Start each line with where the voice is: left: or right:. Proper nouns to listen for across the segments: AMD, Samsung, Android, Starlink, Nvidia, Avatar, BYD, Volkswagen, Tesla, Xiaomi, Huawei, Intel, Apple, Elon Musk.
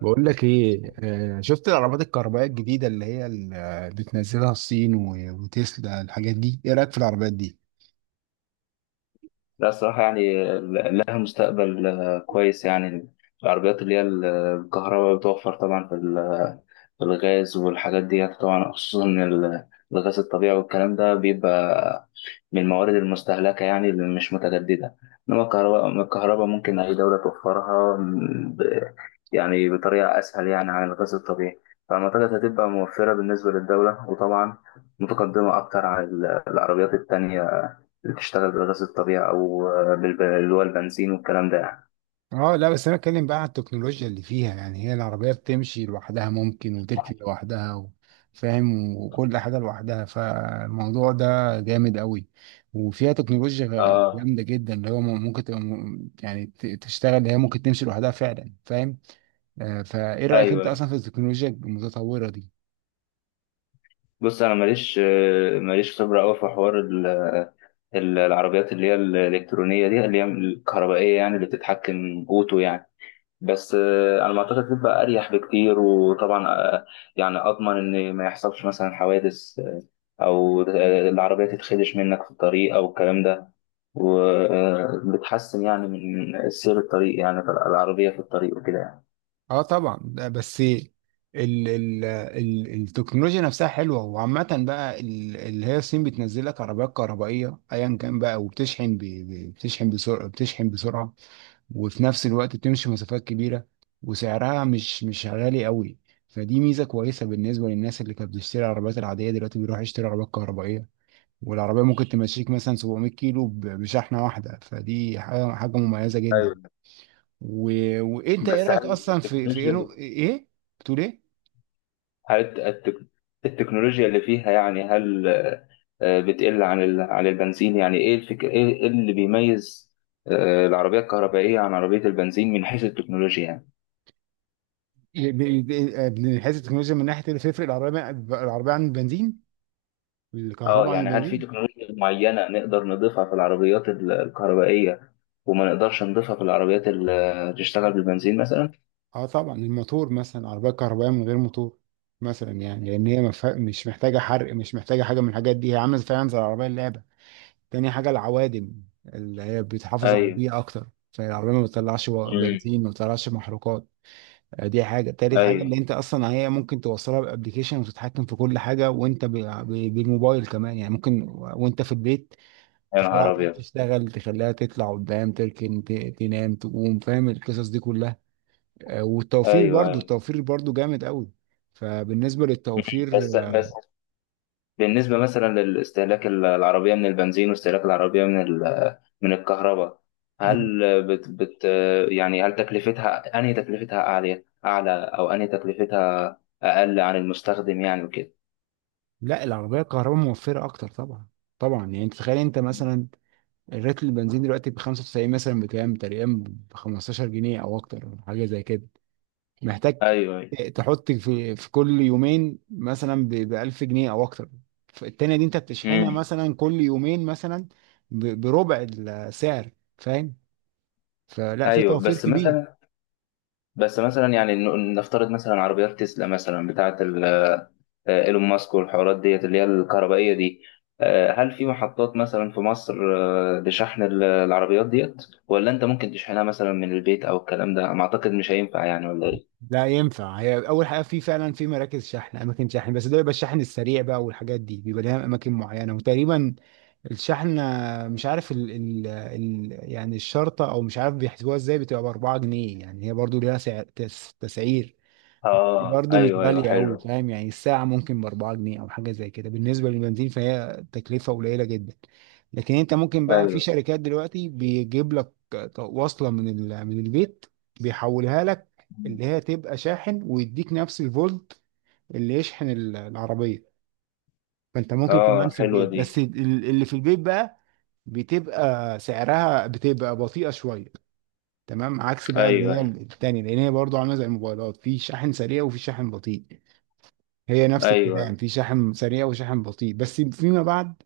right: بقول لك ايه، شفت العربات الكهربائيه الجديده اللي بتنزلها الصين و- وتسلا، الحاجات دي ايه رايك في العربيات دي؟
left: لا الصراحة لها مستقبل كويس يعني. العربيات الكهرباء بتوفر طبعا في الغاز والحاجات دي طبعا خصوصا الغاز الطبيعي والكلام ده بيبقى من الموارد المستهلكة يعني اللي مش متجددة، إنما الكهرباء ممكن أي دولة توفرها يعني بطريقة أسهل يعني عن الغاز الطبيعي. فأعتقد هتبقى موفرة بالنسبة للدولة، وطبعا متقدمة أكتر العربيات التانية بتشتغل بالغاز الطبيعي او اللي هو البنزين والكلام ده يعني.
right: اه لا، بس انا اتكلم بقى عن التكنولوجيا اللي فيها، يعني هي العربيه بتمشي لوحدها، ممكن وتركن لوحدها فاهم؟ وكل حاجه لوحدها. فالموضوع ده جامد قوي، وفيها تكنولوجيا
left: اه
right: جامده جدا، اللي هو ممكن تبقى م- يعني ت- تشتغل، اللي هي ممكن تمشي لوحدها فعلا، فاهم؟ فايه رايك انت
left: ايوه،
right: اصلا في التكنولوجيا المتطوره دي؟
left: بص انا ماليش خبره قوي في حوار العربيات اللي هي الالكترونيه دي اللي هي الكهربائيه يعني اللي بتتحكم اوتو يعني. بس على ما اعتقد بتبقى اريح بكتير، وطبعا يعني اضمن ان ما يحصلش مثلا حوادث، او العربيه تتخدش منك في الطريق او الكلام ده، وبتحسن يعني من سير الطريق يعني العربيه في الطريق وكده يعني.
right: اه طبعا. ده بس ال التكنولوجيا نفسها حلوه، وعامه بقى اللي هي الصين بتنزل لك عربيات كهربائيه ايا كان بقى، وبتشحن ب- ب- بتشحن بسرعه بتشحن بسرعه، وفي نفس الوقت بتمشي مسافات كبيره، وسعرها مش غالي قوي. فدي ميزه كويسه بالنسبه للناس اللي كانت بتشتري العربيات العاديه، دلوقتي بيروح يشتري عربيات كهربائيه. والعربيه ممكن تمشيك مثلا 700 كيلو بشحنه واحده، فدي حاجه مميزه جدا.
left: ايوه.
right: و... وانت، ايه
left: بس
right: رايك
left: هل
right: اصلا في
left: التكنولوجيا
right: انه
left: اللي
right: ايه؟ بتقول ايه؟
left: هل التك- التكنولوجيا اللي فيها يعني، هل بتقل عن البنزين؟ يعني ايه الفكر، ايه إيه اللي بيميز العربيه الكهربائيه عن عربيه البنزين من حيث التكنولوجيا يعني؟
right: من حيث التكنولوجيا، من ناحيه اللي تفرق العربيه عن البنزين،
left: اه
right: الكهرباء عن
left: يعني هل في
right: البنزين.
left: تكنولوجيا معينه نقدر نضيفها في العربيات الكهربائيه، وما نقدرش نضيفها في العربيات اللي تشتغل بالبنزين مثلا؟
right: اه طبعا، الموتور مثلا، العربيه الكهربائيه من غير موتور مثلا، يعني لان هي مش محتاجه حرق، مش محتاجه حاجه من الحاجات دي، هي عامله فعلا زي العربيه اللعبه. تاني حاجه العوادم، اللي هي بتحافظ على
left: ايوه.
right: البيئه اكتر، فالعربيه ما بتطلعش
left: امم.
right: بنزين، ما بتطلعش محروقات. يعني دي حاجة تالت حاجة،
left: ايوه.
right: ان انت اصلا هي ممكن توصلها بابليكيشن وتتحكم في كل حاجة وانت بالموبايل كمان، يعني ممكن وانت في البيت
left: يا نهار
right: تخليها عمال
left: ابيض.
right: تشتغل، تخليها تطلع قدام، تركن تنام، تقوم، فاهم القصص دي كلها؟ والتوفير
left: ايوه،
right: برضو،
left: أيوة.
right: التوفير برضو جامد قوي، فبالنسبة للتوفير.
left: بس بالنسبة مثلا للاستهلاك العربية من البنزين واستهلاك العربية من الكهرباء،
right: مم.
left: هل بت يعني هل تكلفتها، أنهي تكلفتها أعلى؟ أو أنهي تكلفتها أقل عن المستخدم يعني وكده؟
right: لا، العربية الكهرباء موفرة اكتر طبعا. طبعا يعني، انت تخيل انت مثلا، الريت البنزين دلوقتي ب 95 مثلا بكام تقريبا؟ ب 15 جنيه او اكتر، حاجة زي كده. محتاج
left: أيوه، أيوه.
right: تحط في كل يومين مثلا ب 1000 جنيه او اكتر. التانية دي انت بتشحنها
left: مم.
right: مثلا كل يومين مثلا بربع السعر، فاهم؟ فلا، في
left: أيوه.
right: توفير
left: بس
right: كبير.
left: مثلا بس مثلا يعني نفترض مثلا عربيات تسلا مثلا بتاعة ايلون ماسك والحوارات ديت اللي هي الكهربائية دي، هل في محطات مثلا في مصر لشحن العربيات ديت؟ ولا انت ممكن تشحنها مثلا من البيت او الكلام ده؟ ما اعتقد مش هينفع يعني، ولا ايه؟
right: لا ينفع، هي اول حاجه في فعلا، في مراكز شحن، اماكن شحن، بس ده بيبقى الشحن السريع بقى، والحاجات دي بيبقى لها اماكن معينه. وتقريبا الشحن، مش عارف ال يعني الشرطه، او مش عارف بيحسبوها ازاي، بتبقى ب 4 جنيه، يعني هي برضو ليها سعر تسعير.
left: اه
right: برضه مش
left: ايوه، ايوه
right: غالية أوي،
left: حلو.
right: فاهم؟ يعني الساعة ممكن ب4 جنيه أو حاجة زي كده، بالنسبة للبنزين فهي تكلفة قليلة جدا. لكن أنت ممكن بقى، في
left: ايوه.
right: شركات دلوقتي بيجيب لك وصلة من البيت، بيحولها لك اللي هي تبقى شاحن، ويديك نفس الفولت اللي يشحن العربية. فأنت ممكن كمان
left: اه،
right: في
left: حلوة
right: البيت،
left: دي.
right: بس اللي في البيت بقى بتبقى سعرها بتبقى بطيئة شوية. تمام؟ عكس بقى اللي
left: ايوه
right: هي
left: ايوه.
right: التانية، لأن هي برضه عاملة زي الموبايلات، في شاحن سريع وفي شاحن بطيء. هي نفس
left: ايوه
right: الكلام، في شحن سريع وشحن بطيء. بس فيما بعد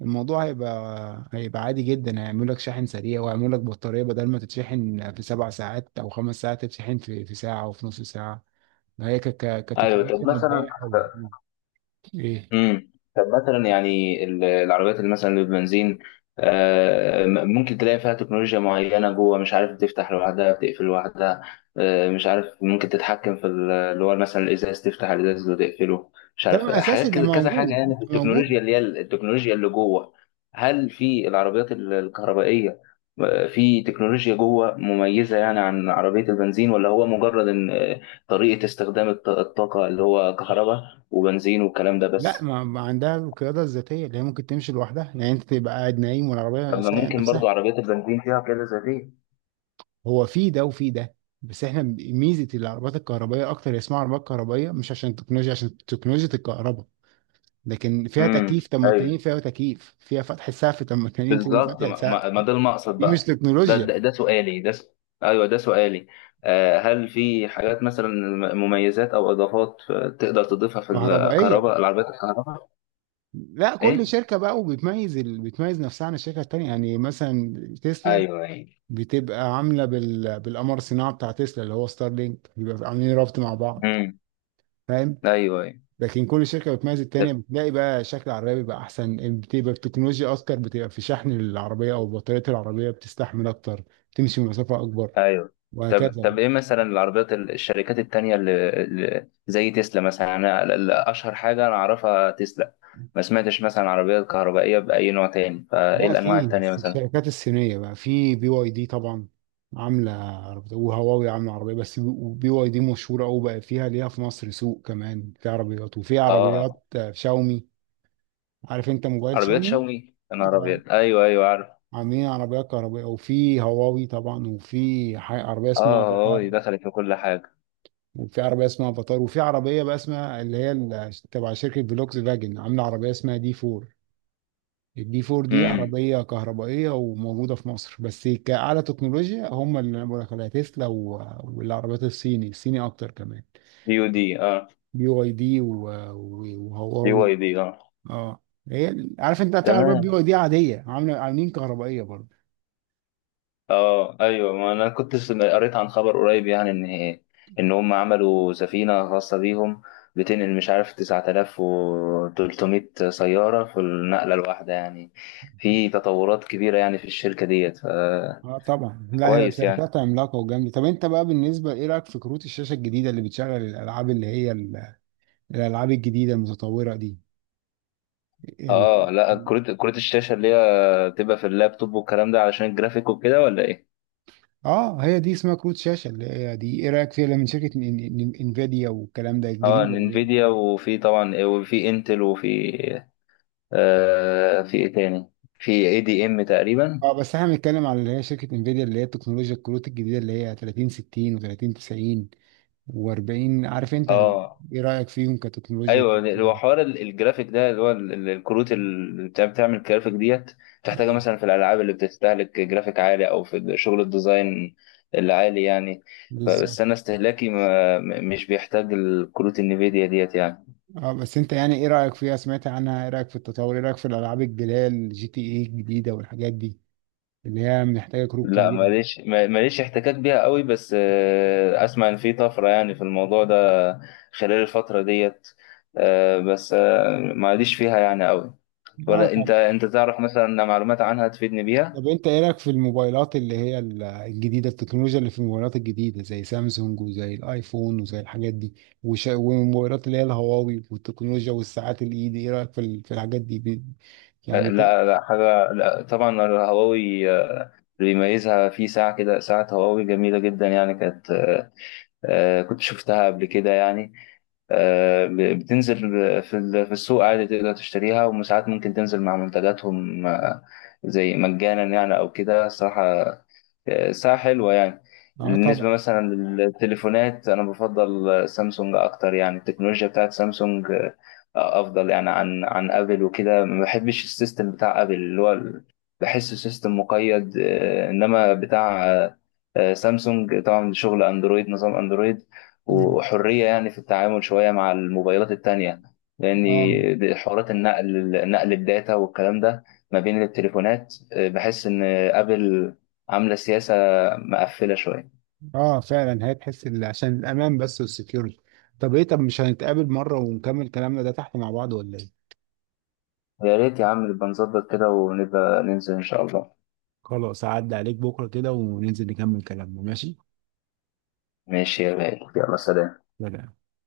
right: الموضوع هيبقى عادي جدا، هيعملوا لك شحن سريع، ويعملوا لك بطارية بدل ما تتشحن في 7 ساعات أو 5 ساعات، تتشحن في ساعة أو في نص ساعة. هي
left: ايوه.
right: كتكنولوجيا
left: طب
right: مبدئية
left: مثلا،
right: حلوة. إيه؟
left: امم، طب مثلا يعني العربيات اللي مثلا اللي بالبنزين، ممكن تلاقي فيها تكنولوجيا معينة جوه، مش عارف بتفتح لوحدها بتقفل لوحدها، مش عارف ممكن تتحكم اللي هو مثلا الإزاز، تفتح الإزاز وتقفله، مش عارف
right: ده أساسي،
left: حاجات
right: ده
left: كده، كذا حاجة
right: موجود
left: يعني في
right: ده موجود
left: التكنولوجيا التكنولوجيا اللي جوه. هل في العربيات الكهربائية في تكنولوجيا جوه مميزة يعني عن عربية البنزين، ولا هو مجرد إن طريقة استخدام الطاقة اللي هو كهرباء وبنزين والكلام ده
right: لا،
left: بس؟
right: ما عندها القيادة الذاتية، اللي هي ممكن تمشي لوحدها، يعني أنت تبقى قاعد نايم والعربية
left: لما
right: سايقة
left: ممكن
right: نفسها.
left: برضو عربيات البنزين فيها كده زي دي.
right: هو في ده وفي ده، بس احنا ميزه العربيات الكهربائيه اكتر، هي اسمها عربيات كهربائيه مش عشان التكنولوجيا، عشان تكنولوجيا الكهرباء. لكن فيها
left: امم.
right: تكييف، طب ما
left: ايوه
right: التانيين فيها تكييف، فيها فتح سقف، طب ما التانيين فيهم
left: بالظبط.
right: فتح
left: ما,
right: سقف،
left: ما ما ده المقصد
right: دي مش
left: بقى. ده
right: تكنولوجيا
left: ده, ده سؤالي ده س... ايوه ده سؤالي. آه، هل في حاجات مثلا، مميزات او اضافات تقدر تضيفها في
right: كهربائيه.
left: الكهرباء العربيات الكهرباء؟
right: لا، كل
left: ايه.
right: شركه بقى وبتميز بتميز نفسها عن الشركه التانيه. يعني مثلا تسلا
left: ايوه ايوه.
right: بتبقى عامله بالقمر الصناعي بتاع تسلا، اللي هو ستارلينك، بيبقى عاملين رابط مع بعض،
left: امم.
right: فاهم؟
left: ايوه ايوه.
right: لكن كل شركه بتميز التانيه، بتلاقي بقى شكل العربيه بيبقى احسن، بتبقى التكنولوجيا اذكر، بتبقى في شحن العربيه او بطاريه العربيه بتستحمل اكتر، تمشي مسافه اكبر،
left: ايوه. طب
right: وهكذا
left: طب
right: بقى.
left: ايه مثلا العربيات الشركات التانية اللي زي تسلا مثلا؟ انا اشهر حاجة انا اعرفها تسلا، ما سمعتش مثلا عربيات كهربائية بأي نوع تاني. فايه
right: لا،
left: الانواع
right: في
left: التانية مثلا؟
right: الشركات الصينيه بقى، في بي واي دي طبعا عامله عربيه، وهواوي عامله عربيه. بس بي واي دي مشهوره قوي بقى، فيها ليها في مصر سوق. كمان في عربيات، وفي
left: اه.
right: عربيات شاومي. عارف انت موبايل
left: عربيات
right: شاومي؟
left: شاومي؟ انا
right: آه،
left: عربيات، ايوه ايوه عارف.
right: عاملين عربيات كهربائيه. وفي هواوي طبعا، وفي عربيه اسمها
left: اه
right: افاتار،
left: اه، دخلت في كل حاجة.
right: وفي عربيه اسمها افاتار، وفي عربيه بقى اسمها اللي هي تبع شركه فولكس فاجن، عامله عربيه اسمها دي 4. الدي 4 دي
left: امم.
right: عربيه كهربائيه وموجوده في مصر. بس كاعلى تكنولوجيا، هم اللي انا بقول لك عليها تسلا والعربيات الصيني الصيني اكتر كمان،
left: دي ودي، اه.
right: بي واي دي
left: دي واي
right: وهواوي.
left: دي، اه.
right: اه، هي عارف انت في عربيات بي
left: تمام.
right: واي دي عاديه، عامله عاملين كهربائيه برضه.
left: اه ايوه. ما انا كنت قريت عن خبر قريب يعني، ان هم عملوا سفينه خاصه بيهم بتنقل مش عارف 9,300 سياره في النقله الواحده يعني. في تطورات كبيره يعني في الشركه ديت،
right: اه طبعا، لا هي
left: فكويس يعني.
right: شركات عملاقه وجامده. طب انت بقى، بالنسبه ايه رايك في كروت الشاشه الجديده اللي بتشغل الالعاب، اللي هي الالعاب الجديده المتطوره دي؟ ال...
left: اه لا، كروت الشاشه اللي هي تبقى في اللابتوب والكلام ده علشان الجرافيك وكده، ولا ايه؟
right: اه، هي دي اسمها كروت شاشه، اللي هي دي ايه رايك فيها، اللي من شركه انفيديا والكلام ده
left: اه
right: الجديده اللي هي-
left: انفيديا، وفي طبعا وفي انتل، وفي في ايه تاني، في اي دي ام تقريبا.
right: اه، بس احنا بنتكلم على اللي هي شركه انفيديا، اللي هي التكنولوجيا، الكروت الجديده اللي هي 30 60 و30 90 و40، عارف انت
left: اه
right: ايه رايك فيهم كتكنولوجيا؟
left: ايوه. هو حوار الجرافيك ده اللي هو الكروت اللي بتعمل الجرافيك ديت، بتحتاجها
right: آه،
left: مثلا في الالعاب اللي بتستهلك جرافيك عالي او في شغل الديزاين العالي يعني.
right: بالظبط.
left: بس انا استهلاكي ما م- مش بيحتاج الكروت النفيديا ديت يعني.
right: اه بس انت، يعني ايه رايك فيها، سمعت عنها؟ ايه رايك في التطور؟ ايه رايك في الالعاب الجديده، الجي تي ايه الجديده والحاجات دي، اللي هي محتاجه كروت
left: لا
right: كبيره.
left: ماليش، ماليش احتكاك بيها قوي، بس اسمع ان في طفره يعني في الموضوع ده خلال الفتره ديت، بس ما عاديش فيها يعني قوي.
right: اه،
left: ولا انت، تعرف مثلا معلومات عنها تفيدني بيها؟
right: طب انت ايه رايك في الموبايلات اللي هي الجديده، التكنولوجيا اللي في الموبايلات الجديده زي سامسونج وزي الايفون وزي الحاجات دي، والموبايلات اللي هي الهواوي والتكنولوجيا والساعات الايد، ايه رايك في في الحاجات دي يعني
left: لا لا حاجة. لا طبعا الهواوي، اللي بيميزها في ساعة، كده ساعة هواوي جميلة جدا يعني، كانت كنت شفتها قبل كده يعني، بتنزل في السوق عادي تقدر تشتريها، وساعات ممكن تنزل مع منتجاتهم زي مجانا يعني أو كده الصراحة. ساعة حلوة يعني.
right: اه
left: بالنسبة
right: طبعا.
left: مثلا للتليفونات، أنا بفضل سامسونج أكتر يعني. التكنولوجيا بتاعت سامسونج أفضل يعني عن أبل وكده. ما بحبش السيستم بتاع أبل بحسه سيستم مقيد، إنما بتاع سامسونج طبعا شغل أندرويد، نظام أندرويد
right: مم.
left: وحرية يعني في التعامل شوية مع الموبايلات التانية. لأن
right: اه،
left: حوارات النقل، نقل الداتا والكلام ده ما بين التليفونات، بحس إن أبل عاملة سياسة مقفلة شوية.
right: اه فعلا، هتحس عشان الامان بس والسكيورتي. طب ايه؟ طب مش هنتقابل مره ونكمل كلامنا ده تحت مع بعض ولا ايه؟
left: يا ريت يا عم، نبقى نظبط كده ونبقى ننزل إن شاء الله.
right: خلاص، اعدي عليك بكره كده وننزل نكمل كلامنا، ماشي؟
left: ماشي يا غالي، يلا سلام.
right: سلام.